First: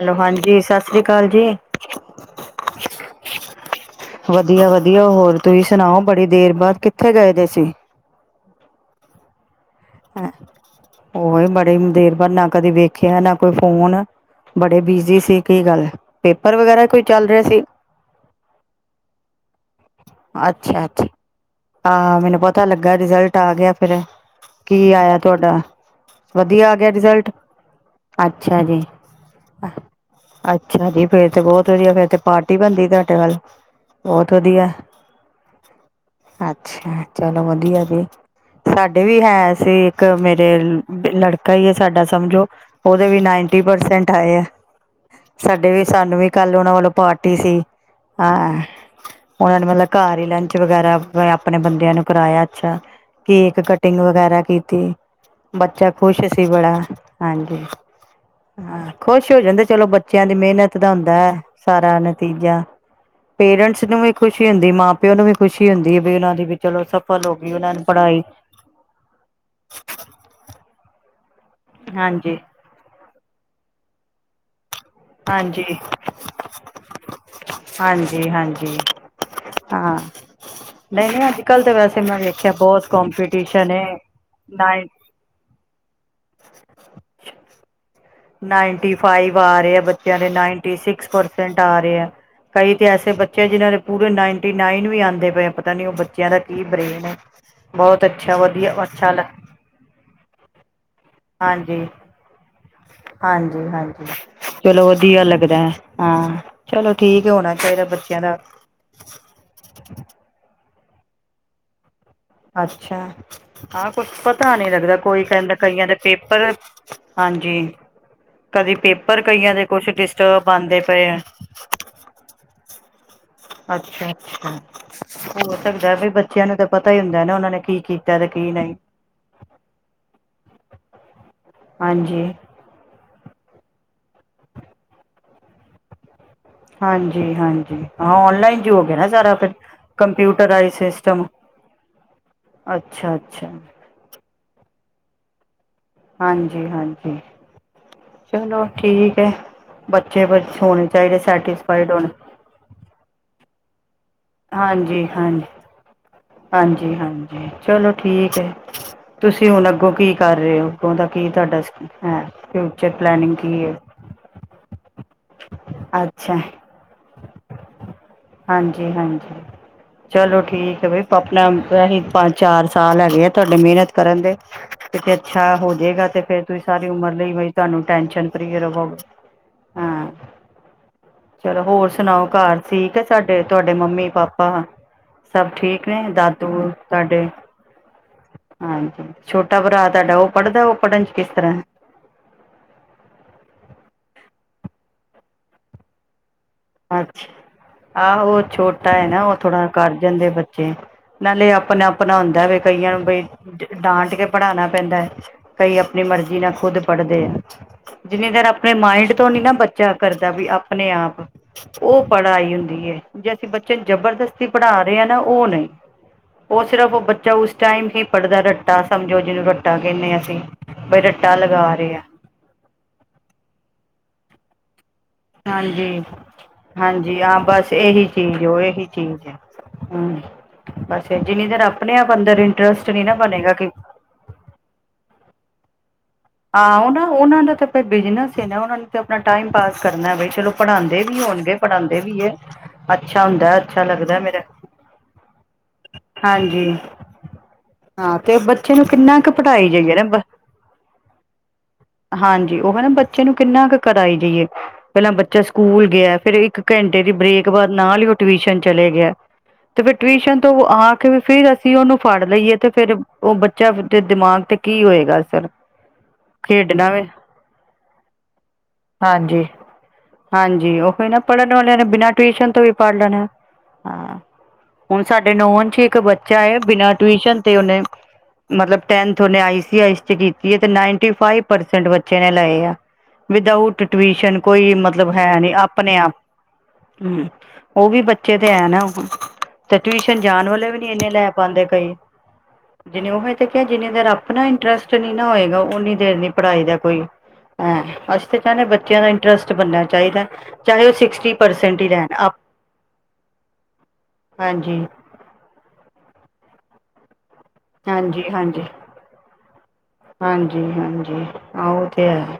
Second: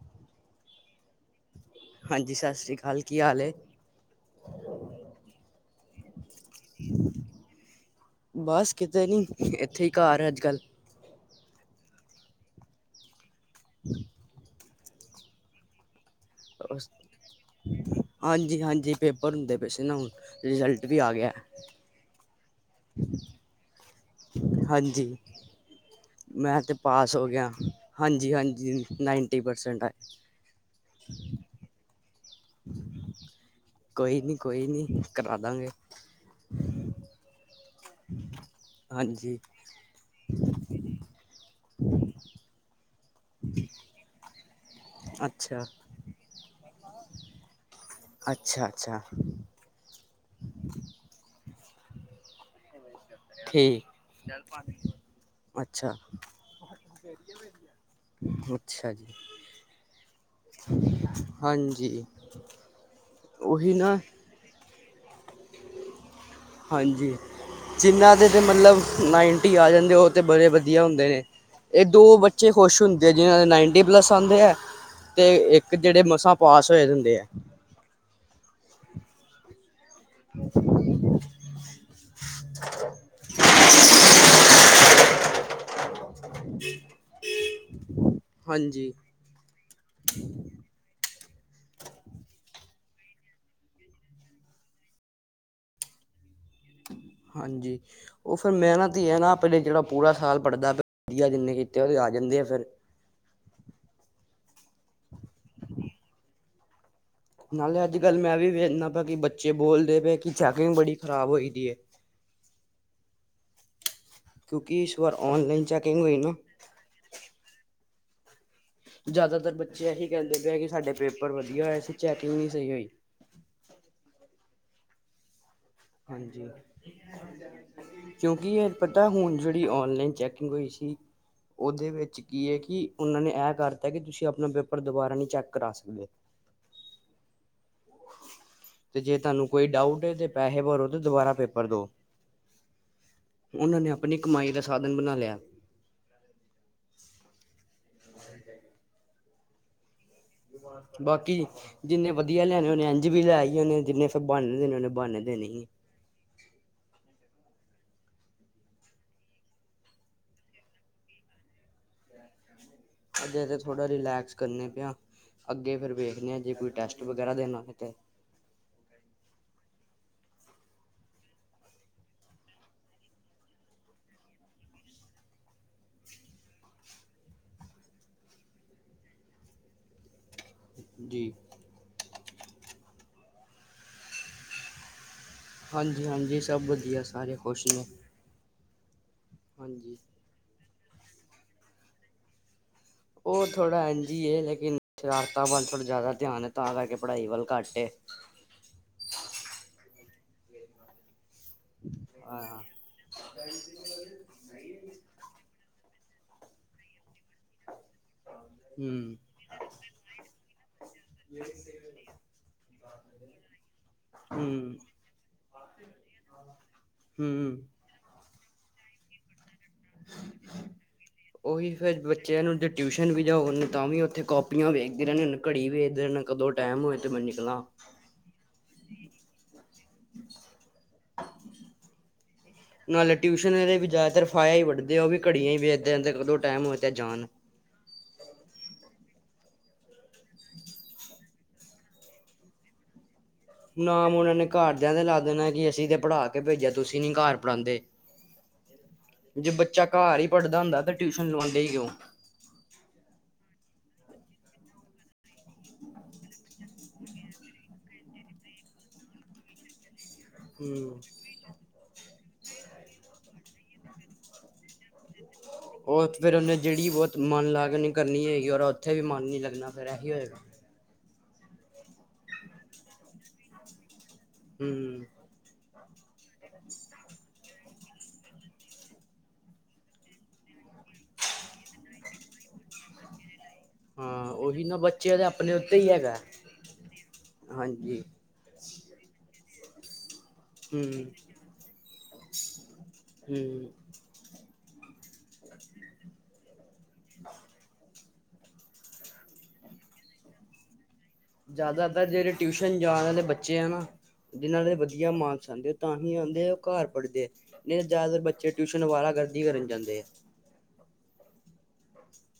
Hello, ਹਾਂਜੀ ਸਤਿ ਸ੍ਰੀ ਅਕਾਲ ਜੀ। ਹਾਂਜੀ ਸਤਿ ਸ਼੍ਰੀ ਅਕਾਲ ਕੀ ਹਾਲ ਹੈ ਵਧੀਆ ਵਧੀਆ, ਹੋਰ ਤੁਸੀਂ ਸੁਣਾਓ ਬੜੀ ਦੇਰ ਬਾਅਦ ਕਿੱਥੇ ਗਏ ਦੇ ਸੀ। ਬਸ ਕਿਤੇ ਨੀ ਇੱਥੇ ਈ ਘਰ ਅੱਜ-ਕੱਲ੍ਹ ਉਹੀ ਬੜੇ ਦੇਰ ਬਾਅਦ ਨਾ ਕਦੇ ਵੇਖਿਆ, ਨਾ ਕੋਈ ਫੋਨ। ਬੜੇ ਬਿਜੀ ਸੀ ਕੀ ਗੱਲ ਪੇਪਰ ਵਗੈਰਾ ਕੋਈ ਚੱਲ ਰਿਹਾ ਸੀ। ਹਾਂਜੀ, ਹਾਂਜੀ ਪੇਪਰ ਹੁੰਦੇ ਪਏ ਸੀ ਨਾ ਹੁਣ ਅੱਛਾ, ਰਿਜ਼ਲਟ ਵੀ ਅੱਛਾ ਆ ਗਿਆ ਹਾਂ ਮੈਨੂੰ ਪਤਾ ਲੱਗਾ ਰਿਜਲਟ ਆ ਗਿਆ। ਫਿਰ ਕੀ ਹਾਂਜੀ ਆਇਆ ਤੁਹਾਡਾ ਮੈਂ ਵਧੀਆ ਤਾਂ ਆ ਗਿਆ ਪਾਸ ਹੋ ਰਿਜ਼ਲਟ ਗਿਆ ਹਾਂਜੀ, ਅੱਛਾ ਜੀ ਹਾਂਜੀ ਨਾਈਨਟੀ ਪਰਸੈਂਟ ਆਏ। ਅੱਛਾ ਜੀ ਫਿਰ ਤੇ ਬਹੁਤ ਵਧੀਆ ਫਿਰ ਤੇ ਪਾਰਟੀ ਬਣਦੀ ਤੁਹਾਡੇ ਵੱਲ ਬਹੁਤ ਵਧੀਆ। ਇਹੀ ਕਰਾ ਦਾਂਗੇ। ਅੱਛਾ, ਚਲੋ ਵਧੀਆ ਜੀ, ਸਾਡੇ ਵੀ ਹਾਂਜੀ ਹੈ ਸੀ। ਇੱਕ ਮੇਰੇ ਲੜਕਾ ਹੀ ਆ ਸਾਡਾ ਸਮਝੋ ਓਦੇ ਵੀ ਨਾਈਨਟੀ ਪਰਸੈਂਟ ਆਏ ਆ। ਅੱਛਾ ਸਾਡੇ ਵੀ ਸਾਨੂੰ ਵੀ ਕੱਲ ਉਹਨਾਂ ਵੱਲੋਂ ਪਾਰਟੀ ਸੀ ਹਾਂ। ਅੱਛਾ ਅੱਛਾ ਉਹਨਾਂ ਨੇ ਮਤਲਬ ਘਰ ਹੀ ਲੰਚ ਵਗੈਰਾ ਆਪਣੇ ਬੰਦਿਆਂ ਨੂੰ ਕਰਾਇਆ ਅੱਛਾ। ਕੇਕ ਠੀਕ ਕਟਿੰਗ ਵਗੈਰਾ ਕੀਤੀ ਬੱਚਾ ਅੱਛਾ ਖ਼ੁਸ਼ ਸੀ ਬੜਾ ਹਾਂਜੀ। ਹਾਂ ਅੱਛਾ ਜੀ ਖੁਸ਼ ਹੋ ਜਾਂਦੇ ਚਲੋ ਬੱਚਿਆਂ ਦੀ ਮਿਹਨਤ ਦਾ ਹੁੰਦਾ ਹੈ। ਸਾਰਾ ਹਾਂਜੀ ਨਤੀਜਾ ਉਹੀ ਪੇਰੈਂਟਸ ਨਾ ਨੂੰ ਵੀ ਖੁਸ਼ੀ ਹੁੰਦੀ ਮਾਂ ਪਿਓ ਨੂੰ ਵੀ ਖੁਸ਼ੀ ਹੁੰਦੀ ਹੈ ਵੀ ਉਹਨਾਂ ਦੀ ਚਲੋ ਹਾਂਜੀ ਸਫਲ ਹੋ ਗਈ ਉਹਨਾਂ ਨੂੰ ਜਿਨ੍ਹਾਂ ਪੜ੍ਹਾਈ। ਦੇ ਤੇ ਮਤਲਬ ਨਾਈਨਟੀ ਆ ਜਾਂਦੇ ਉਹ ਤੇ ਬੜੇ ਵਧੀਆ ਹੁੰਦੇ ਨੇ। ਇਹ ਦੋ ਹਾਂਜੀ, ਬੱਚੇ ਖੁਸ਼ ਹੁੰਦੇ ਆ ਜਿਹਨ੍ਹਾਂ ਦੇ ਨਾਈਨਟੀ ਪਲੱਸ ਆਉਂਦੇ ਹੈ ਤੇ ਹਾਂਜੀ, ਇੱਕ ਜਿਹੜੇ ਮਸਾਂ ਪਾਸ ਹੋਏ ਹੁੰਦੇ ਹੈ। ਹਾਂਜੀ, ਹਾਂਜੀ ਹਾਂ। ਨਹੀਂ, ਨਹੀਂ ਅੱਜ ਕੱਲ ਤਾਂ ਵੈਸੇ ਮੈਂ ਵੇਖਿਆ ਬਹੁਤ ਕਪੀਟੀਸ਼ਨ ਐ ਨਾ ਹਾਂਜੀ ਨਾਈਨਟੀ ਫਾਈਵ ਆ ਰਹੇ ਆ ਬੱਚਿਆਂ ਦੇ ਨਾਏਂਟੀ ਸਿਕਸ ਪਰਸੈਂਟ ਆ ਰਹੇ। ਕਈ ਤੇ ਐਸੇ ਬੱਚੇ ਜਿਨਾਂ ਦੇ ਪੂਰੇ ਨਾਈਨਟੀ ਨਾਈਨ ਵੀ ਆਉਂਦੇ ਪਏ ਪਤਾ ਨੀ ਉਹ ਬੱਚੇ ਹਾਂਜੀ ਅੱਛਾ ਉਹ ਫਿਰ ਵਧੀਆ ਮਿਹਨਤ ਹੀ ਅੱਛਾ ਹੈ ਲ ਨਾ ਆਪਣੇ ਜਿਹੜਾ ਪੂਰਾ ਸਾਲ ਪੜ੍ਹਦਾ ਪਿਆ। ਵਧੀਆ ਜਿੰਨੇ ਕੀਤੇ ਹਾਂਜੀ ਉਹਦੇ ਆ ਜਾਂਦੇ ਆ ਫਿਰ ਹਾਂਜੀ, ਹਾਂਜੀ ਚਲੋ ਵਧੀਆ ਲੱਗਦਾ ਹਾਂ। ਚਲੋ ਠੀਕ। ਹੋਣਾ ਨਾਲੇ ਚਾਹੀਦਾ ਅੱਜ ਕੱਲ੍ਹ ਬੱਚਿਆਂ ਮੈਂ ਦਾ ਵੀ ਵੇਖਦਾ ਪਿਆ ਕਿ ਬੱਚੇ ਬੋਲਦੇ ਪਏ ਕਿ ਚੈਕਿੰਗ ਬੜੀ ਖ਼ਰਾਬ ਹੋਈ ਦੀ ਹੈ। ਅੱਛਾ ਹਾਂ ਕੁਛ ਪਤਾ ਨਹੀ ਕਿਉਂਕਿ ਲੱਗਦਾ ਇਸ ਵਾਰ ਕੋਈ ਕਹਿੰਦਾ ਔਨਲਾਈਨ ਕਈਆਂ ਦੇ ਚੈਕਿੰਗ ਹੋਈ ਨਾ ਪੇਪਰ ਹਾਂਜੀ ਕਦੀ ਪੇਪਰ ਜ਼ਿਆਦਾਤਰ ਕਈਆਂ ਦੇ ਕੁਛ ਡਿਸਟਰਬ ਆਉਂਦੇ ਪਏ ਆ। ਕੀ ਹੋਇਆ ਸੀ? ਚੈਕਿੰਗ ਨਹੀਂ ਸਹੀ ਹੋਈ। ਅੱਛਾ, ਅੱਛਾ। ਹੋ ਸਕਦਾ ਵੀ ਬੱਚਿਆਂ ਹਾਂਜੀ ਨੂੰ ਤਾਂ ਪਤਾ ਹੀ ਹੁੰਦਾ ਨਾ ਉਹਨਾਂ ਨੇ ਕੀ ਕੀਤਾ ਤੇ ਕੀ ਨਹੀਂ। ਤਾਂ ਹੁਣ ਜਿਹੜੀ ਔਨਲਾਈਨ ਚੈਕਿੰਗ ਹੋਈ ਸੀ ਉਹਦੇ ਵਿੱਚ ਹਾਂਜੀ ਕੀ ਹੈ ਕਿ ਉਹਨਾਂ ਨੇ ਇਹ ਕਰਤਾ ਕਿ ਤੁਸੀਂ ਆਪਣਾ ਪੇਪਰ ਦੁਬਾਰਾ ਨਹੀਂ ਚੈੱਕ ਕਰਾ ਸਕਦੇ। ਹਾਂਜੀ, ਹਾਂਜੀ। ਹਾਂ ਓਨਲਾਈਨ ਜੋ ਹੋ ਗਿਆ ਤੇ ਨਾ ਜੇ ਸਾਰਾ ਤੁਹਾਨੂੰ ਫਿਰ ਕੋਈ ਡਾਊਟ ਹੈ ਤੇ ਪੈਸੇ ਕੰਪਿਊਟਰਰਾਈਜ ਭਰੋ ਤੇ ਸਿਸਟਮ। ਦੁਬਾਰਾ ਪੇਪਰ ਦੋ। ਅੱਛਾ, ਅੱਛਾ। ਉਹਨਾਂ ਨੇ ਆਪਣੀ ਕਮਾਈ ਦਾ ਸਾਧਨ ਬਣਾ ਲਿਆ। ਹਾਂਜੀ -ਹਾਂਜੀ। ਚਲੋ ਠੀਕ ਹੈ, ਬੱਚੇ ਬਸ ਹੋਣੇ ਚਾਹੀਦੇ ਬਾਕੀ ਸੈਟਿਸਫਾਈਡ ਹੋਣੇ ਚਾਹੀਦੇ। ਜਿੰਨੇ ਲਿਆਉਣੇ ਉਹਨੇ ਇੰਜ ਵੀ ਲੈ ਹੀ ਆਉਣੇ ਜਿੰਨੇ ਫਿਰ ਬਹਾਨੇ ਦੇਨੇ ਉਨੇ ਬਹਾਨੇ ਦੇਣੀ ਹ। ਹਾਂਜੀ-ਹਾਂਜੀ ਚਲੋ ਠੀਕ ਹੈ। ਤੁਸੀਂ ਹੁਣ ਅੱਗੋਂ ਕੀ ਕਰ ਰਹੇ ਹੋ ਉਹਦਾ ਕੀ ਤੁਹਾਡਾ ਹੈ। ਫਿਊਚਰ ਪਲੈਨਿੰਗ ਅਜੇ ਤੇ ਕੀ ਹੈ ਥੋੜਾ ਰਿਲੈਕਸ ਕਰਦੇ ਪਏ ਆ। ਅੱਗੇ ਫੇਰ ਵੇਖਦੇ ਅੱਛਾ ਹਾਂ ਜੇ ਕੋਈ ਟੈਸਟ ਵਗੈਰਾ ਦੇਣਾ ਹੋਏ ਤੇ ਹਾਂਜੀ-ਹਾਂਜੀ, ਚਲੋ ਠੀਕ ਹੈ ਵੀ ਆਪਣਾ ਏਹੀ ਪੰਜ-ਚਾਰ ਸਾਲ ਹੈਗੇ ਆ, ਤੁਹਾਡੇ ਮਿਹਨਤ ਕਰਨ ਦੇ ਕਿਤੇ ਅੱਛਾ ਹੋ ਜੇਗਾ ਤੇ ਫੇਰ ਤੁਸੀਂ ਸਾਰੇ ਉਮਰ ਲਈ ਬਈ ਤੁਹਾਨੂੰ ਟੈਨਸ਼ਨ ਫਰੀ ਰਵੋਗੇ। ਹਾਂ ਜੀ ਚਲੋ ਹੋਰ ਸੁਣਾਓ ਘਰ ਠੀਕ ਹੇ ਸਾਡੇ, ਤੁਹਾਡੇ ਮੰਮੀ-ਪਾਪਾ ਸਬ ਠੀਕ ਨੇ ਹਾਂਜੀ ਸਭ ਦਾਦੂ ਵਧੀਆ ਤੁਹਾਡੇ ਸਾਰੇ ਖੁਸ਼ ਨੇ ਹਾਂਜੀ ਛੋਟਾ ਭਰਾ ਹਾਂਜੀ। ਤੁਹਾਡਾ ਉਹ ਪੜ੍ਹਦਾ, ਉਹ ਪੜ੍ਹਨ ਚ ਕਿਸ ਤਰ੍ਹਾਂ ਉਹ ਥੋੜ੍ਹਾ ਇੰਝ ਹੀ ਏ, ਲੇਕਿਨ ਸ਼ਰਾਰਤਾਂ ਵੱਲ ਥੋੜ੍ਹਾ ਜ਼ਿਆਦਾ ਧਿਆਨ ਏ, ਤਾਂ ਕਰਕੇ ਪੜ੍ਹਾਈ ਅੱਛਾ ਵੱਲ ਘੱਟ ਏ ਆਹੋ ੳਹ ਛੋਟ ਟਾ ਹੈ ਨਾ ਉਹ ਥੋੜ੍ਹਾ ਕਰ ਜਾਂਦੇ ਬੱਚੇ, ਨਾਲੇ ਆਪ ਆਪਣਾ-ਆਪਣਾ ਹੁੰਦਾ ਵੇ ਹਾਂ ਕਈਆਂ ਨੂੰ ਬਈ, ਡਾਂਟ ਕੇ ਪੜ੍ਹਾਉਣਾ ਪੈਂਦਾ ਏ ਕਈ ਆਪਣੀ ਮਰਜ਼ੀ ਨਾਲ ਖੁਦ ਪੜ੍ਹਦੇ ਜਿੰਨੀ ਦੇਰ ਆਪਣੇ ਮਾਇੰਡ ਹੂੰ ਤੋਂ ਨੀ ਨਾ ਬੱਚਾ ਕਰਦਾ ਵੀ ਆਪਣੇ ਆਪ ਉਹ ਪੜ੍ਹਾਈ ਹੁੰਦੀ ਹੈ। ਜੇ ਅਸੀਂ ਬੱਚੇ ਨੂੰ ਜਬਰਦਸਤੀ ਹੂੰ ਪੜ੍ਹਾ ਰਹੇ ਹਾਂ ਨਾ ਉਹ ਨਹੀਂ ਉਹ ਸਿਰਫ ਉਹ ਬੱਚਾ ਉਸ ਹੂੰ ਟਾਈਮ ਟਮ ਹੀ ਪੜ੍ਹਦਾ ਰੱਟਾ ਸਮਝੋ ਜਿਹਨੂੰ ਰੱਟਾ ਕਹਿੰਦੇ ਆਂ ਅਸੀਂ, ਬਈ ਰੱਟਾ ਲਗਾ ਉਹੀ ਰਹੇ ਫੇਰ ਹਾ ਬੱਚਿਆਂ ਨੂੰ ਜੇ ਟਿਊਸ਼ਨ ਵੀ ਜਾਓ ਉਹਨੁ ਤਾਂ ਵੀ ਉੱਥੇ ਕੋ ਕਾਪੀਆਂ ਵੇਖਦੇ ਰਹਿਨਾ, ਘੜੀ ਹਾਂਜੀ ਵੇਖਦੇ ਨੇ ਕਦੋਂ ਟਾਈਮ ਹੋਏ ਤਾਂ ਹਾਂਜੀ ਮੈਂ ਹਾਂ ਨਿਕਲਾਂ ਬਸ ਇਹੀ ਚੀਜ਼ ਉਹ ਇਹੀ ਚੀਜ਼ ਹੈ ਹਮ, ਬਸ ਜਿੰਨੀ ਦੇਰ ਆਪਣੇ ਆਪ ਅੰਦਰ ਏ ਨਾਲੇ ਟਿਊਸ਼ਨ ਆਲੇ ਵੀ ਜ਼ਿਆਦਾਤਰ ਫਾਇਆ ਹੀ ਵੱਢਦੇ ਆ, ਉਹ ਵੀ ਘੜੀਆਂ ਹੀ ਵੇਖਦੇ ਰੇਹਂਦੇ ਆ ਕਦੋ ਹਾਂ ਉਹ ਨਾ, ਉਹਨਾਂ ਦਾ ਤੇ ਤੇ ਬਿਜਨਸ ਏ ਨਾ, ਉਹਨਾਂ ਨੂੰ ਤੇ ਆਪਣਾ ਟਾਈਮ ਪਾਸ ਕਰਨਾ ਬਇ ਚਲੋ ਪੜ੍ਹਾਉਂਦੇ ਵੀ ਹੋਣਗੇ, ਪੜਾਉਂਦੇ ਵੀ ਏ ਅੱਛਾ ਹੁੰਦਾ ਨਾਮ ਉਹਨਾਂ ਨੇ ਘਰਦਿਆਂ ਦੇ ਲਾ ਦੇਣਾ, ਕਿ ਅਸੀਂ ਤੇ ਪੜ੍ਹਾ ਕੇ ਭੇਜਿਆ ਹਾਂਜੀ ਤੁਸੀਂ ਨੀ ਘਰ ਪੜ੍ਹਉਂਦੇ ਹਾਂ ਤੇ ਬੱਚੇ ਨੂੰ ਕਿੰਨਾ ਕੁ ਪੜ੍ਹਾਈ ਜਾਇਏ ਘਰ ਹੀ ਪੜ੍ਹਦਾ ਹੁੰਦਾ, ਤੇ ਟਿਊਸ਼ਨ ਲਵਾਉਂਦੇ ਹੀ ਕਿਉਂ ਹਾਂਜੀ, ਉਹ ਹਨਾ ਬੱਚੇ ਨੂੰ ਕਿੰਨਾ ਕੁ ਕਰਾਈ ਜਾਈਏ ਪਹਿਲਾਂ ਬੱਚਾ ਸਕੂਲ ਗਿਆ, ਫੇਰ ਇੱਕ ਘੰਟੇ ਦੀ ਬ੍ਰੇਕ ਬਾਅਦ ਨਾਲ ਹੀ ਉਹ ਟਿਊਸ਼ਨ ਚਲੇ ਗਿਆ ਤੇ ਫਿਰ ਟਿਊਸ਼ਨ ਤੋਂ ਆ ਹੂੰ। ਕੇ ਵੀ ਫਿਰ ਅਸੀਂ ਉਹਨੂੰ ਫੜ ਲਈਏ, ਤੇ ਫੇਰ ਉਹ ਬੱਚਾ ਦੇ ਦਿਮਾਗ ਤੇ ਕੀ ਹੋਏਗਾ ਅਸਰ ਉਹ ਏਦਰ ਉਹਨੇ ਜਿਹੜੀ ਖੇਡਣਾ ਵੀ ਬਹੋਤ ਮਨ ਲਾਕੇ ਉਨੇ ਕਰਨੀ ਹੈਗੀ, ਔਰ ਉੱਥੇ ਵੀ ਮਨ ਨੀ ਹਾਂਜੀ ਲੱਗਣਾ ਫਿਰ ਆਹੀ ਹੋਏਗਾ ਹਾਂਜੀ ੳਹ ਏਨਾ ਪੜ੍ਹਨ ਵਾਲੇਆਂ ਨੇ ਬਿਨਾਂ ਟਿਊਸ਼ਨ ਤੋਂ ਵੀ ਪੜ੍ਹ ਲੈਣਾ ਏ। ਹਾਂ, ਹੁਣ ਸਾਡੇ ਹਮ ਸਾਡੇ ਨੌਅਨ ਚ' ਇਕ ਬੱਚਾ ਹੈ, ਬਿਨਾਂ ਟਿਊਸ਼ਨ ਤੇ ਉਹਨੇ ਮਤਲਬ ਟੈਂਥ ਔਨੇ ਆ ਸੀ ਆ ਸੀ ਕੀਤੀ ਏ, ਤੇ ਨਾਈਨਟੀ-ਫਾਈਵ ਪਰਸੈਂਟ ਬੱਚੇ ਨੇ ਲਏ ਆ ਵਿਦਾਊਟ ਹਾਂ ਟਊਸ਼ਨ ਉਹੀ ਕੋਈ ਨਾ ਮਤਲਬ ਬੱਚੇ ਦੇ ਹੈ ਨੀ ਉੱਤੇ ਹੀ ਆਪਣੇ ਆਪ ਹੈਗਾ ਹਮ, ਉਹ ਹਾਂਜੀ ਵੀ ਬੱਚੇ ਤੇ ਐ ਨਾ ਹੁਣ ਤੇ ਟਿਊਸ਼ਨ ਜਾਣ ਵਾਲੇ ਵੀ ਨੀ ਹਮ ਇਨੇ ਲੈ ਪਾਉਂਦੇ ਕਈ, ਜਿਨੇ ਉਹ ਤੇ ਕਿਹਾ ਹਮ ਜਿੰਨੇ ਦੇਰ ਆਪ ਆਪਣਾ ਇੰਟਰਸਟ ਨਹੀਂ ਨਾ ਹੋਏਗਾ, ਓਨੀ ਦੇਰ ਨੀ ਪੜ੍ਹਾਈ ਦਾ ਕੋਈ ਹਾਂ, ਅਸੀਂ ਤਾਂ ਕਹਨੇ ਆ ਬੱਚਿਆਂ ਦਾ ਇੰਟਰਸਟ ਬਣਨਾ ਚਾਹੀਦਾ ਹੈ। ਚਾਹੇ ੳਹ ਸਿਕਸਥ ਜ਼ਿਆਦਾਤਰ ਜਿਹੜੇ ਟਿਊਸ਼ਨ ਜਾਣ ਵਾਲੇ ਬੱਚੇ ਆ ਨਾ, ਜਿਹਨਾਂ ਦੇ ਹਾਂਜੀ ਵਧੀਆ ਮਾਰਕਸ ਆਉਂਦੇ ਤਾਂ ਹੀ ਆਉਦੇ ਉਹ ਘਰ ਪੜ੍ਹਦੇ, ਨਹੀਂ ਜ਼ਿਆਦਾਤਰ ਹਾਂਜੀ ਬੱਚੇ ਹਾਂਜੀ ਟਿਊਸ਼ਨ ਆਵਾਰਾ ਗਰਦੀ ਕਰਨ ਜਾਂਦੇ ਹਾਂਜੀ-ਹਾਂਜੀ, ਹਾਂ ਉਹ ਤੇ ਹੈ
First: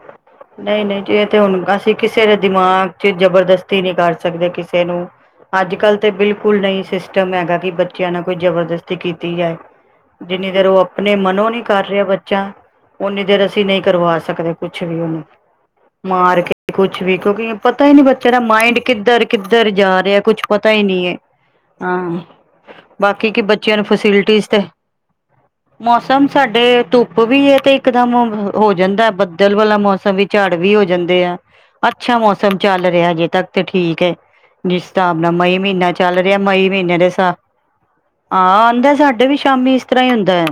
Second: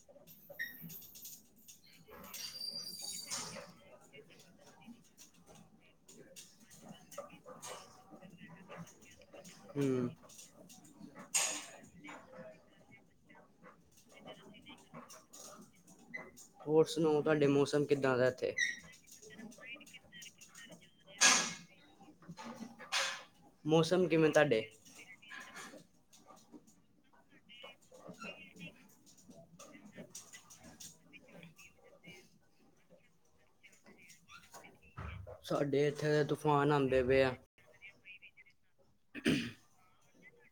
ਨਈਂ-ਨਈਂ ਜੇ ਇਹ ਤੇ ਹੁਣ ਅਸੀਂ ਕਿਸੇ ਦੇ ਦਿਮਾਗ ਚ ਜਬਰਦਸਤੀ ਨਹੀਂ ਕਰ ਸਕਦੇ ਕਿਸੇ ਨੂੰ। ਅੱਜ ਕੱਲ ਤੇ ਬਿਲਕੁਲ ਨਹੀਂ ਸਿਸਟਮ ਹੈਗਾ ਕਿ ਬੱਚਿਆਂ ਨਾਲ ਕੋਈ ਜਬਰਦਸਤ ਕੀਤੀ ਜਾਏ ਹਮ ਜਿੰਨੀ ਦੇਰ ਉਹ ਆਪਣੇ ਮਨੋ ਨੀ ਕਰ ਰਿਹਾ ਬੱਚਾ ਓਨੀ ਦੇਰ ਅਸੀਂ ਨਈ ਕਰਵਾ ਸਕਦੇ ਕੁਛ ਵੀ ਉਹਨੂੰ। ਮਾਰ ਕੇ ਹੋਰ ਕੁਛ ਵੀ ਸੁਣਾਓ ਤੁਹਾਡੇ ਕਿਉਂਕਿ ਪਤਾ ਮੌਸਮ ਹੀ ਨੀ ਕਿੱਦਾਂ ਬੱਚਿਆਂ ਦਾ ਇੱਥੇ ਮਾਇੰਡ ਕਿੱਧਰ-ਕਿੱਧਰ ਜਾ ਰਿਹਾ ਕੁਛ ਪਤਾ ਹੀ ਨੀ ਹੈ ਹਾਂ ਬਾਕੀ ਕੀ ਬੱਚਿਆਂ ਨੂੰ ਮੌਸਮ ਕਿਵੇਂ ਫੈਸਿਲਿਟੀਸ ਤੇ ਤੁਹਾਡੇ ਮੌਸਮ ਸਾਡੇ ਧੁੱਪ ਵੀ ਏ ਤੇ ਇਕਦਮ ਹੋ ਜਾਂਦਾ ਬੱਦਲ ਵਾਲਾ ਮੌਸਮ ਵੀ। ਝੜ ਵੀ ਹੋ ਜਾਂਦੇ ਆ ਅੱਛਾ ਮੌਸਮ ਚੱਲ ਰਿਹਾ ਹਜੇ ਤੱਕ ਤੇ ਠੀਕ ਹੈ। ਜਿਸ ਸਾਬ ਨਾਲ ਮਈ ਸਾਡੇ ਮਹੀਨਾ ਚੱਲ ਇੱਥੇ ਰਿਹਾ ਮਈ ਤੂਫਾਨ ਮਹੀਨੇ ਆਉਂਦੇ ਦੇ ਪਏ ਆ ਸਾਬ ਹਾਂ ਆਂਦਾ ਸਾਡੇ ਵੀ ਸ਼ਾਮੀ ਇਸ ਤਰ੍ਹਾਂ ਹੀ ਹੁੰਦਾ।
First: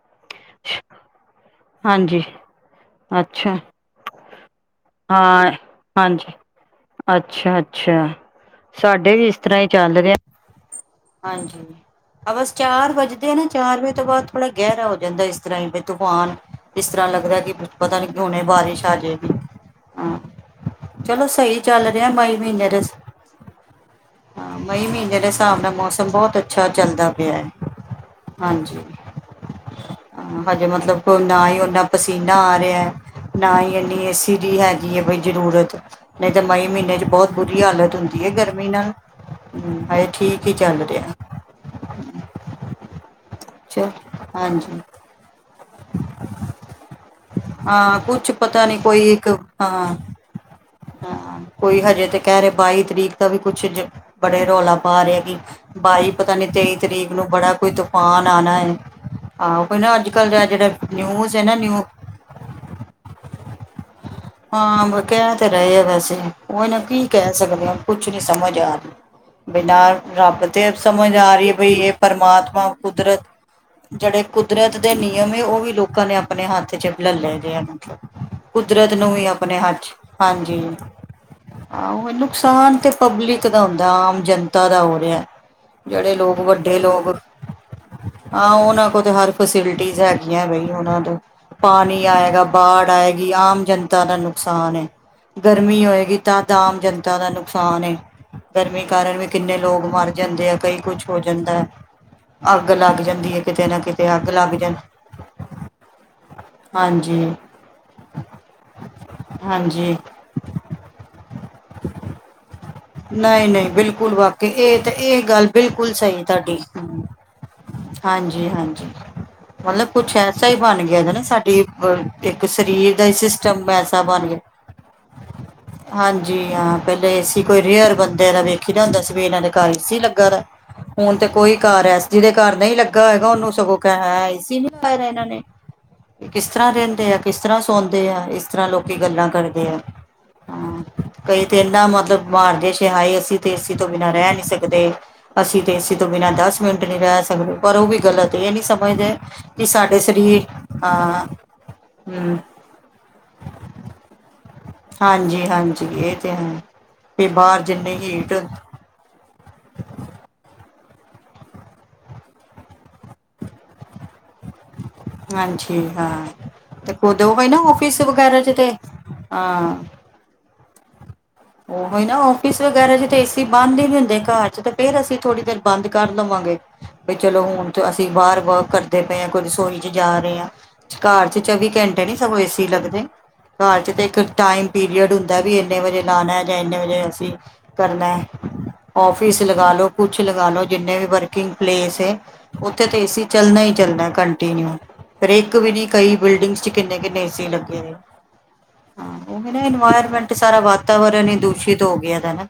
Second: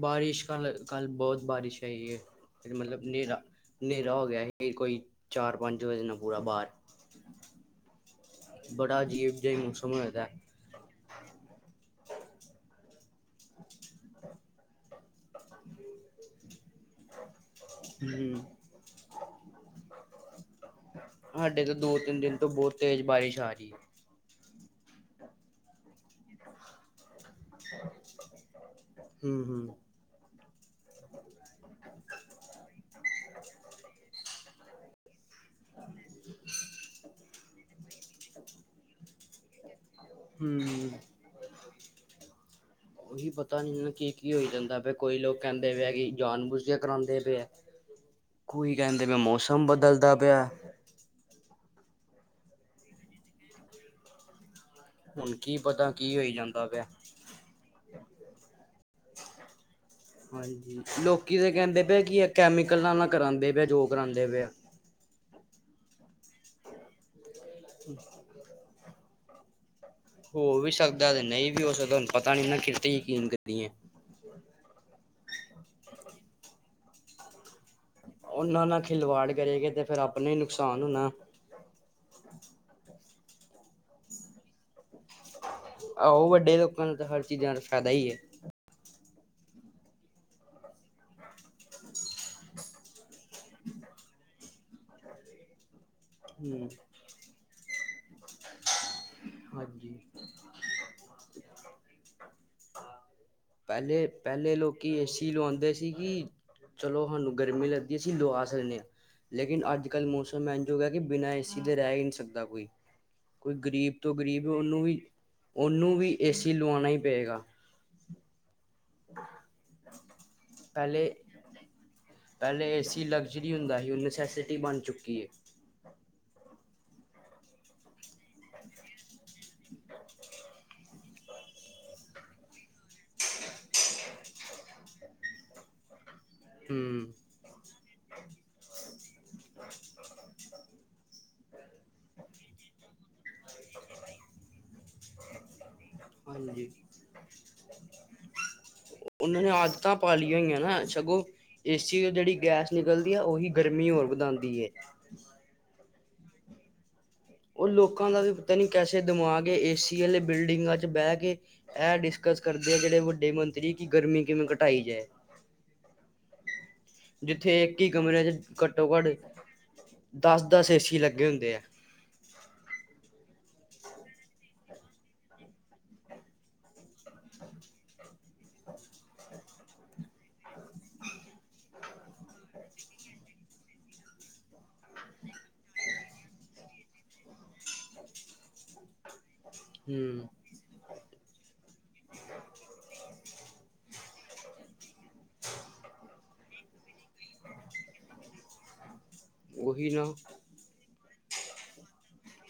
ਬਾਰਿਸ਼ ਕ ਕੱਲ ਬਹੁਤ ਬਾਰਿਸ਼ ਆਈ ਏ ਹਾਂਜੀ ਮਤਲਬ ਅੱਛਾ ਨੇਰਾ-ਨੇਰਾ ਹੋ ਗਿਆ ਫਿਰ ਕੋਈ ਹਾਂ ਚਾਰ ਪੰਜ ਵਜੇ ਨਾ ਹਾਂਜੀ ਪੂਰਾ ਬਾਰ। ਅੱਛਾ ਅੱਛਾ ਬੜਾ ਸਾਡੇ ਵੀ ਅਜੀਬ ਇਸ ਜਿਹ ਹੀ ਤਰ੍ਹਾਂ ਮੌਸਮ ਚੱਲ ਹੋਇਆ ਰਿਹਾ ਦਾ। ਹਾਂਜੀ ਆ ਬਸ ਚਾਰ ਵਜੇ ਨਾ ਚਾਰ ਵਜੇ ਤੋਂ ਬਾਦ ਥੋੜਾ ਗਹਿਰਾ ਹੋ ਜਾਂਦਾ ਇਸ ਤਰ੍ਹਾਂ ਬ ਤੂਫਾਨ ਇਸ ਤਰ੍ਹਾਂ ਲੱਗਦਾ ਕਿ ਪਤਾ ਨੀ ਕਿ ਹੁਣੇ ਬਾਰਿਸ਼ ਆਜੇ ਵੀ ਹਮ। ਸਾਡੇ ਤਾਂ ਦੋ ਤਿੰਨ ਦਿਨ ਤੋਂ ਬੋਹਤ ਦੇ ਤੇਜ਼ ਬਾਰਿਸ਼ ਆ ਰਹੀ ਹੈ। ਹਾਂ ਮਈ ਮਹੀਨੇ ਦੇ ਸਾਬ ਨਾ ਮੌਸਮ- ਬਹੁਤ ਅੱਛਾ ਚੱਲਦਾ ਪਿਆ ਹਾਂਜੀ। ਹੂੰ ਹੂੰ ਹਜੇ ਮਤਲਬ ਕੋ ਨਾ ਹੀ ਓਨਾ ਪਸੀਨਾ ਆ ਰਿਹਾ ਨਾ ਹੀ ਇੰਨੀ ਏਸੀ ਡੀ ਹੈ ਗੀ ਏ ਬਈ ਜ਼ਰੂਰਤ ਨਹੀਂ ਤੇ ਮਈ ਮਹੀਨੇ ਚ ਬਹੁਤ ਬੁਰੀ ਹਾਲਤ ਹੁੰ ਗਰਮੀ ਨਾਲ ਹਮ ਹਾਏ ਠੀਕ ਹੀ ਚੱਲ ਹੂੰ ਰਿਹਾ ਉਹੀ ਪਤਾ ਚ ਨ ਕੀ-ਕੀ ਹੋ ਜਾਂਦਾ ਹਾਂਜੀ ਪਿਆ। ਕੋਈ ਲੋਕ ਕਹਿੰਦੇ ਪਏ ਆ ਕਿ ਜਾਨ ਬੂਝ ਕੇ ਕਰਉਂਦੇ ਪਏ ਆ। ਹਾਂ ਕੁਛ ਪਤਾ ਕੋਈ ਨਹੀਂ ਕਹਿੰਦੇ ਇੱਕ ਮੌਸਮ ਹਾਂ ਬਦਲਦਾ ਪਿਆ। ਹਾਂ, ਕੋਈ ਹਜੇ ਤੇ ਕਹਿ ਰਹੇ ਬਾਈ ਤਰੀਕ ਦਾ ਵੀ ਕੁਛ ਬੜੇ ਰੌਲਾ ਪਾ ਰਹੇ ਹੈ ਹੁਣ ਕਿ ਕੀ ਬਾਈ ਕੀ ਹੋਈ ਪਤਾ ਨੀ ਜਾਂਦਾ ਤੇਈ ਪਿਆ ਤਰੀਕ ਨੂੰ ਬੜਾ ਕੋਈ ਤੂਫਾਨ ਆਣਾ ਹੈ ਆਹੋ ਕਈ ਨਾ ਅੱਜ ਕੱਲ੍ਹ ਲੋਕੀ ਤੇ ਕਹਿੰਦੇ ਪਏ ਕੀ ਇਹ ਕੈਮੀਕਲ ਨਾ ਨਾਲ ਕਰਾਉਂਦੇ ਪਏ ਜੋ ਕਰਾਉਂਦੇ ਪਏ ਆ। ਹਾਂ ਕਹਿ ਤੇ ਰਹੇ ਆ ਵੈਸੇ ਉਹ ਇਹ ਨਾ ਕੀ ਕਹਿ ਸਕਦੇ ਹਾਂ ਕੁਛ ਨੀ ਸਮਝ ਆ ਰਹੀ ਬੇ ਨਾ ਰੱਬ ਹੋ ਤੇ ਵੀ ਸਕਦਾ ਸਮਝ ਤੇ ਆ ਰਹੀ ਨਹੀਂ ਹੈ ਵੀ ਬਈ ਹੋ ਇਹ ਸਕਦਾ ਹੁਣ ਪਤਾ ਨੀ ਨਾ ਪਰਮਾਤਮਾ ਕਿਤੇ ਕੁਦਰਤ ਯਕੀਨ ਕਰੀਏ। ਜਿਹੜੇ ਕੁਦਰਤ ਦੇ ਨਿਯਮ ਏ ਉਹ ਵੀ ਲੋਕਾਂ ਨੇ ਆਪਣੇ ਹੱਥ ਚ ਲਲੇ ਦੇ ਆਨੇ। ਉਹਨਾਂ ਨਾਲ ਕੁਦਰਤ ਨੂੰ ਵੀ ਖਿਲਵਾੜ ਆਪਣੇ ਕਰੇਗੇ ਹੱਥ ਤੇ ਚ, ਫੇਰ ਆਪਣਾ ਹੀ ਹਾਂਜੀ। ਨੁਕਸਾਨ ਹੋਣਾ। ਆਹੋ ਨੁਕਸਾਨ ਤੇ ਪਬਲਿਕ ਦਾ ਹੁੰਦਾ ਆਮ ਜਨਤਾ ਦਾ ਹੋ ਰਿਹਾ। ਜਿਹੜੇ ਆਹੋ ਲੋਕ ਵੱਡੇ ਲੋਕਾਂ ਨੂੰ ਤਾਂ ਲੋਕ ਹਰ ਚੀਜ਼ਾਂ ਦਾ ਫਾਇਦਾ ਹੀ ਹੈ। ਹਾਂ ਉਹਨਾਂ ਕੋਲ ਤਾਂ ਹਰ ਫੈਸਿਲਿਟੀਜ਼ ਹੈਗੀਆਂ ਬਈ ਉਹਨਾਂ ਦਾ ਪਾਣੀ ਆਏਗਾ, ਬਾੜ ਆਏ ਗੀ ਆਮ ਜਨਤਾ ਦਾ ਨੁਕਸਾਨ ਹੈ ਗਰਮੀ ਹੋਏ ਗੀ ਤਾ ਤਾਂ ਹੂੰ ਆਮ ਜਨਤਾ ਦਾ ਨੁਕਸਾਨ ਏ। ਗਰਮੀ ਕਾਰਨ ਵੀ ਕਿੰਨੇ ਲੋਕ ਹਾਂਜੀ ਮਰ ਜਾਂਦੇ ਆ ਕਈ ਕੁਛ ਹੋ ਜਾਂਦਾ। ਅੱਗ ਲੱਗ ਜਾਂਦੀ ਹੈ ਕਿਤੇ ਨਾ ਕਿਤੇ ਅੱਗ ਲੱਗ ਜਾ ਕਿ ਏਸੀ ਲਵਾਉਂਦੇ ਸੀ ਕੀ ਚਲੋ ਹਾਂਜੀ ਸਾਨੂੰ ਗਰਮੀ ਲੱਗਦੀ ਅਸੀਂ ਲਵਾ ਸਕਦੇ ਹਾਂ ਲੇਕਿਨ ਅੱਜ ਹਾਂਜੀ ਕੱਲ੍ਹ ਮੌਸਮ ਐ ਜੋਗਾ ਕਿ ਬਿਨਾਂ ਏਸੀ ਦੇ ਰਹਿ ਹੀ ਨਹੀਂ ਸਕਦਾ ਕੋਈ। ਕੋਈ ਨਹੀਂ-ਨਹੀਂ ਗਰੀਬ ਬਿਲਕੁਲ ਤੋਂ ਗਰੀਬ ਵਾਕਈ ਇਹ ਉਹਨੂੰ ਤੇ ਵੀ ਇਹ ਗੱਲ ਬਿਲਕੁਲ ਉਹਨੂੰ ਵੀ ਸਹੀ ਏਸੀ ਤੁਹਾਡੀ ਲਵਾਉਣਾ ਹੀ ਹੂੰ। ਹਾਂਜੀ-ਹਾਂਜੀ। ਬਹੁਤ ਮਤਲਬ ਕੁਛ ਐਸਾ ਹੀ ਬਣ ਗਿਆ ਹਨ ਨਾ ਸਾਡੀ ਇੱਕ ਪਹਿਲੇ ਸਰੀਰ ਏਸੀ ਦਾ ਹੀ ਲਗਜ਼ਰੀ ਸਿਸਟਮ ਹੁੰਦਾ ਸੀ ਹੁਣ ਐਸਾ ਬਣ ਗਿਆ। ਨਸੈਸਿਟੀ ਬਣ ਚੁੱਕੀ ਹੈ ਹਾਂਜੀ ਹਾਂ, ਪਹਿਲੇ ਏਸੀ ਕੋਈ ਰੇਅਰ ਬੰ ਦਾ ਵੇਖੀ ਦਾ ਹੁੰਦਾ ਸੀਵੇ ਇਹਨਾਂ ਦੇ ਘਰ ਐਸੀ ਲੱਗਾ ਦਾ! ਹੁਣ ਤੇ ਕੋਈ ਘਰ ਐਸ ਜੀ ਦੇ ਘਰ ਨਹੀਂ ਲੱਗਾ ਨਹੀ ਲੱਗਾ ਹੋਏਗਾ ਉਹਨੂੰ ਸਗੋਂ ਕਹਿਣ ਗਏ ਏ ਸੀ ਨੀ ਲਗਾ ਇਹਨਾਂ ਨੇ, ਕਿਸ ਤਰ੍ਹਾਂ ਰਹਿੰਦੇ ਹੂੰ। ਆ! ਕਿਸ ਤਰ੍ਹਾਂ ਸੌਣਦੇ ਆ, ਇਸ ਤਰ੍ਹਾਂ ਲੋਕੀ ਗੱਲਾਂ ਕਰਦੇ ਆ। ਹਾਂ ਕਈ ਤੇ ਇਹਨਾ ਮਤਲਬ ਮਾਰਦੇੇ ਸੀ ਹਾਏ, ਅਸੀਂ ਤੇ ਏਸੀ ਤੋਂ ਬਿਨਾਂ ਰਹਿ ਨਹੀਂ ਸਕਦੇ। ਹੂੰ। ਅਤੇ ਏ ਸੀਂ ਤੋਂ ਬਿਨਾਂ ਦਸ ਮਿੰਟ ਨਹੀਂ ਰਹਿ ਸਕਦੇ, ਪਰ ਉਹ ਵੀ ਗਲਤ ਇਹ ਨਹੀਂ ਸਮਝਦੇ ਇਹਨਾਂ ਨੇ ਕਿ ਆਦਤਾਂ ਸਾਡੇ ਪਾ ਲਈਆਂ ਸਰੀਰ ਹੋਈਆਂ ਨਾ, ਸਗੋਂ ਹਾਂ ਏਸੀ ਚੋਂ ਜਿਹੜੀ ਹਮ ਗੈਸ ਨਿਕਲਦੀ ਆ ਉਹੀ ਗਰਮੀ ਹੋਰ ਵਧਾਉਂਦੀ ਏ। ਹਾਂਜੀ ਹਾਂਜੀ ਇਹ ਤੇ ਹੈ, ਵੀ ਬਾਹਰ ਉਹ ਜਿੰਨੇ ਲੋਕਾਂ ਦਾ ਵੀ ਹੀਟ ਪਤਾ ਨੀ ਕੈਸੇ ਦਿਮਾਗ ਏਸੀ ਵਾਲੇ ਬਿਲਡਿੰਗਾਂ 'ਚ ਬਹਿ ਕੇ, ਇਹ ਡਿਸਕਸ ਕਰਦੇ ਆ ਜਿਹੜੇ ਵੱਡੇ ਮੰਤਰੀ ਕਿ ਗਰਮੀ ਕਿਵੇਂ ਘਟਾਈ ਜਾਏ। ਹਾਂਜੀ ਹਾਂ ਤੇ ਖੁਦ ਉਹ ਨਾ ਜਿੱਥੇ ਇੱਕ ਹੀ ਆਫਿਸ ਕਮਰੇ 'ਚ ਵਗੈਰਾ ਤੇ ਘੱਟੋ ਘੱਟ ਹਾਂ ਦਸ ਦਸ ਏਸੀ ਲੱਗੇ ਹੁੰਦੇ ਹੈ। ਉਹੀ ਨਾ ਔਫਿਸ ਵਗੈਰਾ'ਚ ਤਾਂ ਏਸੀ ਬੰਦ ਹੀ ਨੀ ਹੁੰਦੇ, ਘਰ 'ਚ ਤਾਂ ਫੇਰ ਅਸੀਂ ਥੋੜੀ ਦੇਰ ਬੰਦ ਕਰ ਦੇਵਾਂਗੇ। ਵੀ ਚਲੋ ਹੁਣ ਤੇ ਅਸੀਂ ਬਾਹਰ ਵਰਕ ਕਰਦੇ ਪਏ ਹਾਂ ਕੋਈ ਰਸੋਈ ਵਿੱਚ ਜਾ ਰਹੇ ਹਾਂ ਘਰ 'ਚ ਚੌਵੀ ਘੰਟੇ ਨੀ ਸਗੋਂ ਏਸੀ ਲੱਗਦੇ, ਘਰ 'ਚ ਤੇ ਇੱਕ ਟਾਈਮ ਪੀਰੀਅਡ ਹੁੰਦਾ ਵੀ ਇੰਨੇ ਵਜੇ ਲਾਉਣਾ ਜਾਂ ਇੰਨੇ ਵਜੇ ਅਸੀਂ ਕਰਨਾ। ਔਫਿਸ ਲਗਾ ਲਉ, ਕੁਛ ਹੂੰ ਲਗਾ ਲਓ, ਜਿੰਨੇ ਵੀ ਵਰਕਿੰਗ ਪਲੇਸ ਹੈ ਉੱਥੇ ਤੇ ਏਸੀ ਚੱਲਣਾ ਹੀ ਚੱਲਣਾ ਕੰਟੀਨਿਊ ਫਿਰ ਇੱਕ ਵੀ ਨਹੀਂ, ਕਈ ਬਿਲਡਿੰਗ 'ਚ ਕਿੰਨੇ ਕਿੰਨੇ ਏਸੀ ਲੱਗੇ ਨੇ। ਹਾਂ ਉਹ ਨਾ ਇਨਵਾਇਰਮੈਂਟ ਸਾਰਾ ਵਾਤਾਵਰਨ ਹੀ ਦੂਸ਼ਿਤ ਹੋ ਗਿਆ ਦਾ ਨਾ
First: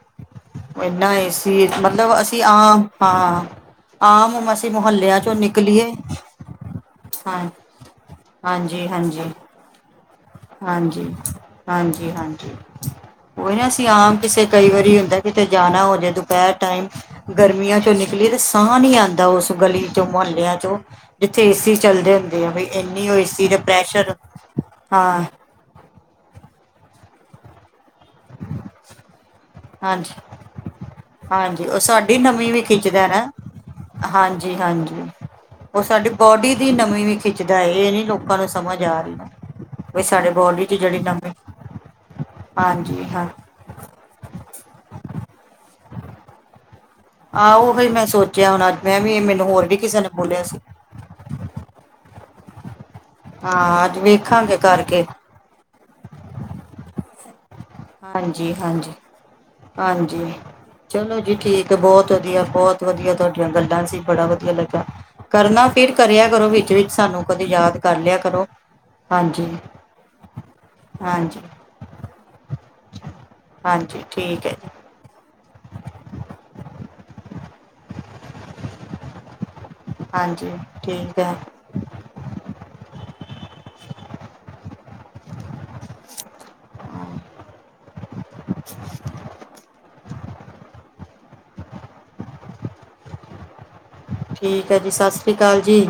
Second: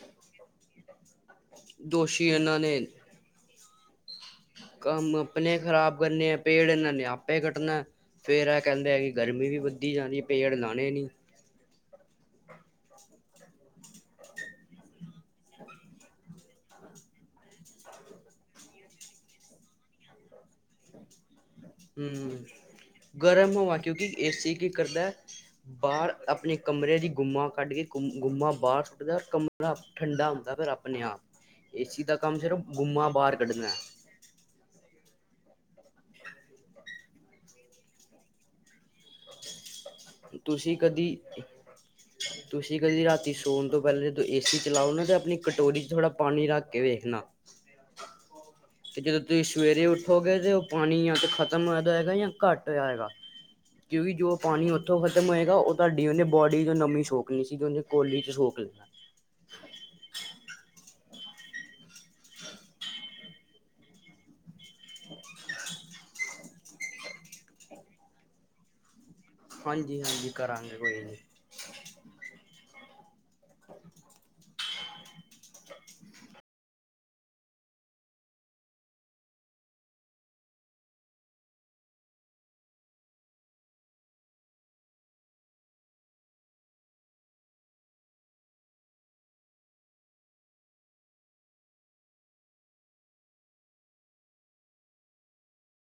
ਇਨਾਂ ਏ ਸੀ, ਮਤਲਬ ਦੋਸ਼ੀ ਅਸੀਂ ਇਹਨਾਂ ਨੇ ਆਪਾਂ ਕੰਮ ਆਪਣੇ ਖ਼ਰਾਬ ਕਰਨੇ ਆ, ਪੇੜ ਇਨਾਂ ਨੇ ਹਾਂ ਆਪੇ ਕੱਟਣਾ ਫੇਰ ਇਹ ਹਾਂਜੀ ਕਹਿੰਦੇ ਹੈ ਕਿ ਹਾਂਜੀ ਗਰਮੀ ਵੀ ਵੱਧੀ ਜਾਂਦੀ। ਹਾਂਜੀ, ਹਾਂਜੀ ਹਾਂਜੀ ਉਹੀ ਨਾ ਅਸੀਂ ਆਮ ਕਿਸੇ ਕਈ ਵਾਰੀ ਹੁੰਦਾ। ਕਿਤੇ ਜਾਣਾ ਹੋ ਜੇ ਦੁਪਹਿਰ ਟਾਈਮ, ਗਰਮੀਆਂ ਚੋਂ ਨਿਕਲੀ ਤੇ ਸਾਹ ਨਹੀਂ ਆਉਂਦਾ, ਉਸ ਗਲੀ ਚੋਂ ਮੁਹੱਲਿਆਂ ਚੋਂ ਜਿੱਥੇ ਏ ਸੀ ਚੱਲਦੇ ਹੂੰ ਹੁੰਦੇ ਆ, ਬਈ ਇੰਨੀ ਉਹ ਏ ਸੀ ਗਰਮ ਦੇ ਹਵਾ ਕਿਉਂਕਿ ਪ੍ਰੈਸ਼ਰ ਏਸੀ ਕੀ ਕਰਦਾ ਹਾਂ ਬਾਹਰ ਆਪਣੇ ਕਮਰੇ ਦੀ ਗੁੰਮਾ ਕੱਢ ਕੇ ਗੁੰਮਾ ਬਾਹਰ ਸੁੱਟਦਾ, ਕਮਰਾ ਹਾਂਜੀ ਠੰਡਾ ਹੁੰਦਾ ਫਿਰ ਆਪਣੇ ਆਪ। ਹਾਂਜੀ ਉਹ ਏਸੀ ਦਾ ਸਾਡੀ ਕੰਮ ਨਮੀ ਸਿਰਫ਼ ਵੀ ਖਿੱਚਦਾ ਗੁੰਮਾ ਨਾ ਬਾਹਰ ਕੱਢਣਾ ਹੈ। ਹਾਂਜੀ ਹਾਂਜੀ, ਉਹ ਸਾਡੀ ਬੋਡੀ ਦੀ ਨਮੀਂ ਵੀ ਖਿੱਚਦਾ ਇਹ ਨੀ ਲੋਕਾਂ ਨੂੰ ਸਮਝ ਆ ਰਹੀ, ਵੀ ਸਾਡੇ ਬੋਡੀ 'ਚ ਤੁਸੀਂ ਜਿਹੜੀ ਕਦੀ ਨਮੀ ਤੁਸੀਂ ਹਾਂਜੀ ਕਦੀ ਹਾਂ ਰਾਤੀ, ਸੌਣ ਤੋਂ ਪਹਿਲੇ ਜਦੋਂ ਏ ਸੀ ਚਲਾਉ ਨਾ ਤਾਂ ਆਪਣੀ ਕਟੋਰੀ 'ਚ ਥੋੜ੍ਹਾ ਪਾਣੀ ਰੱਖ ਕੇ ਵੇਖਣਾ ਆਹ ਉਹੀ ਮੈਂ ਸੋਚਿਆ ਹੁਣ ਅੱਜ ਮੈਂ ਅਤੇ ਵੀ ਜਦੋਂ ਤੁਸੀਂ ਮੈਨੂੰ ਹੋਰ ਵੀ ਸਵੇਰੇ ਕਿਸੇ ਨੇ ਉੱਠੋਗੇ, ਬੋਲਿਆ ਤਾਂ ਸੀ ਉਹ ਪਾਣੀ ਜਾਂ ਤਾਂ ਖ਼ਤਮ ਹੋ ਜਾਂਦਾ ਹੈਗਾ ਜਾਂ ਘੱਟ ਹੋਇਆਂ ਹੋਗਾ, ਹਾਂ ਅੱਜ ਕਿਉਂਕਿ ਜੋ ਵੇਖਾਂਗੇ ਪਾਣੀ ਉੱਥੋਂ ਕਰਕੇ ਖਤਮ ਹੋਏਗਾ ਤੁਹਾਡੀ ਉਹਨੇ ਬੋਡੀ ਚੋਂ ਨਮੀ ਸੋਕ ਲਈ ਸੀਗੀ ਉਹਨੇ ਕੋਲੀ 'ਚ ਹਾਂਜੀ ਸੋਖ ਲੈਣਾ ਹਾਂਜੀ ਹਾਂਜੀ। ਚਲੋ ਜੀ ਠੀਕ ਹੈ ਬਹੁਤ ਵਧੀਆ ਬਹੁਤ ਵਧੀਆ, ਤੁਹਾਡੀਆਂ ਗੱਲਾਂ ਅਸੀਂ ਬੜਾ ਵਧੀਆ ਲੱਗਿਆ। ਕਰਨਾ ਫਿਰ ਕਰਿਆ ਕਰੋ ਵਿੱਚ ਵਿੱਚ, ਸਾਨੂੰ ਕਦੇ ਯਾਦ ਕਰ ਲਿਆ ਕਰੋ। ਹਾਂਜੀ-ਹਾਂਜੀ। ਹਾਂਜੀ ਹਾਂਜੀ ਕਰਾਂਗੇ ਕੋਈ ਨਹੀਂ ਹਾਂਜੀ ਠੀਕ ਹੈ ਜੀ। ਹਾਂਜੀ ਠੀਕ ਐ। [inaudible] ਹੂੰ [inaudible] ਠੀਕ ਹੈ ਜੀ ਸਤਿ ਸ੍ਰੀ ਅਕਾਲ ਜੀ।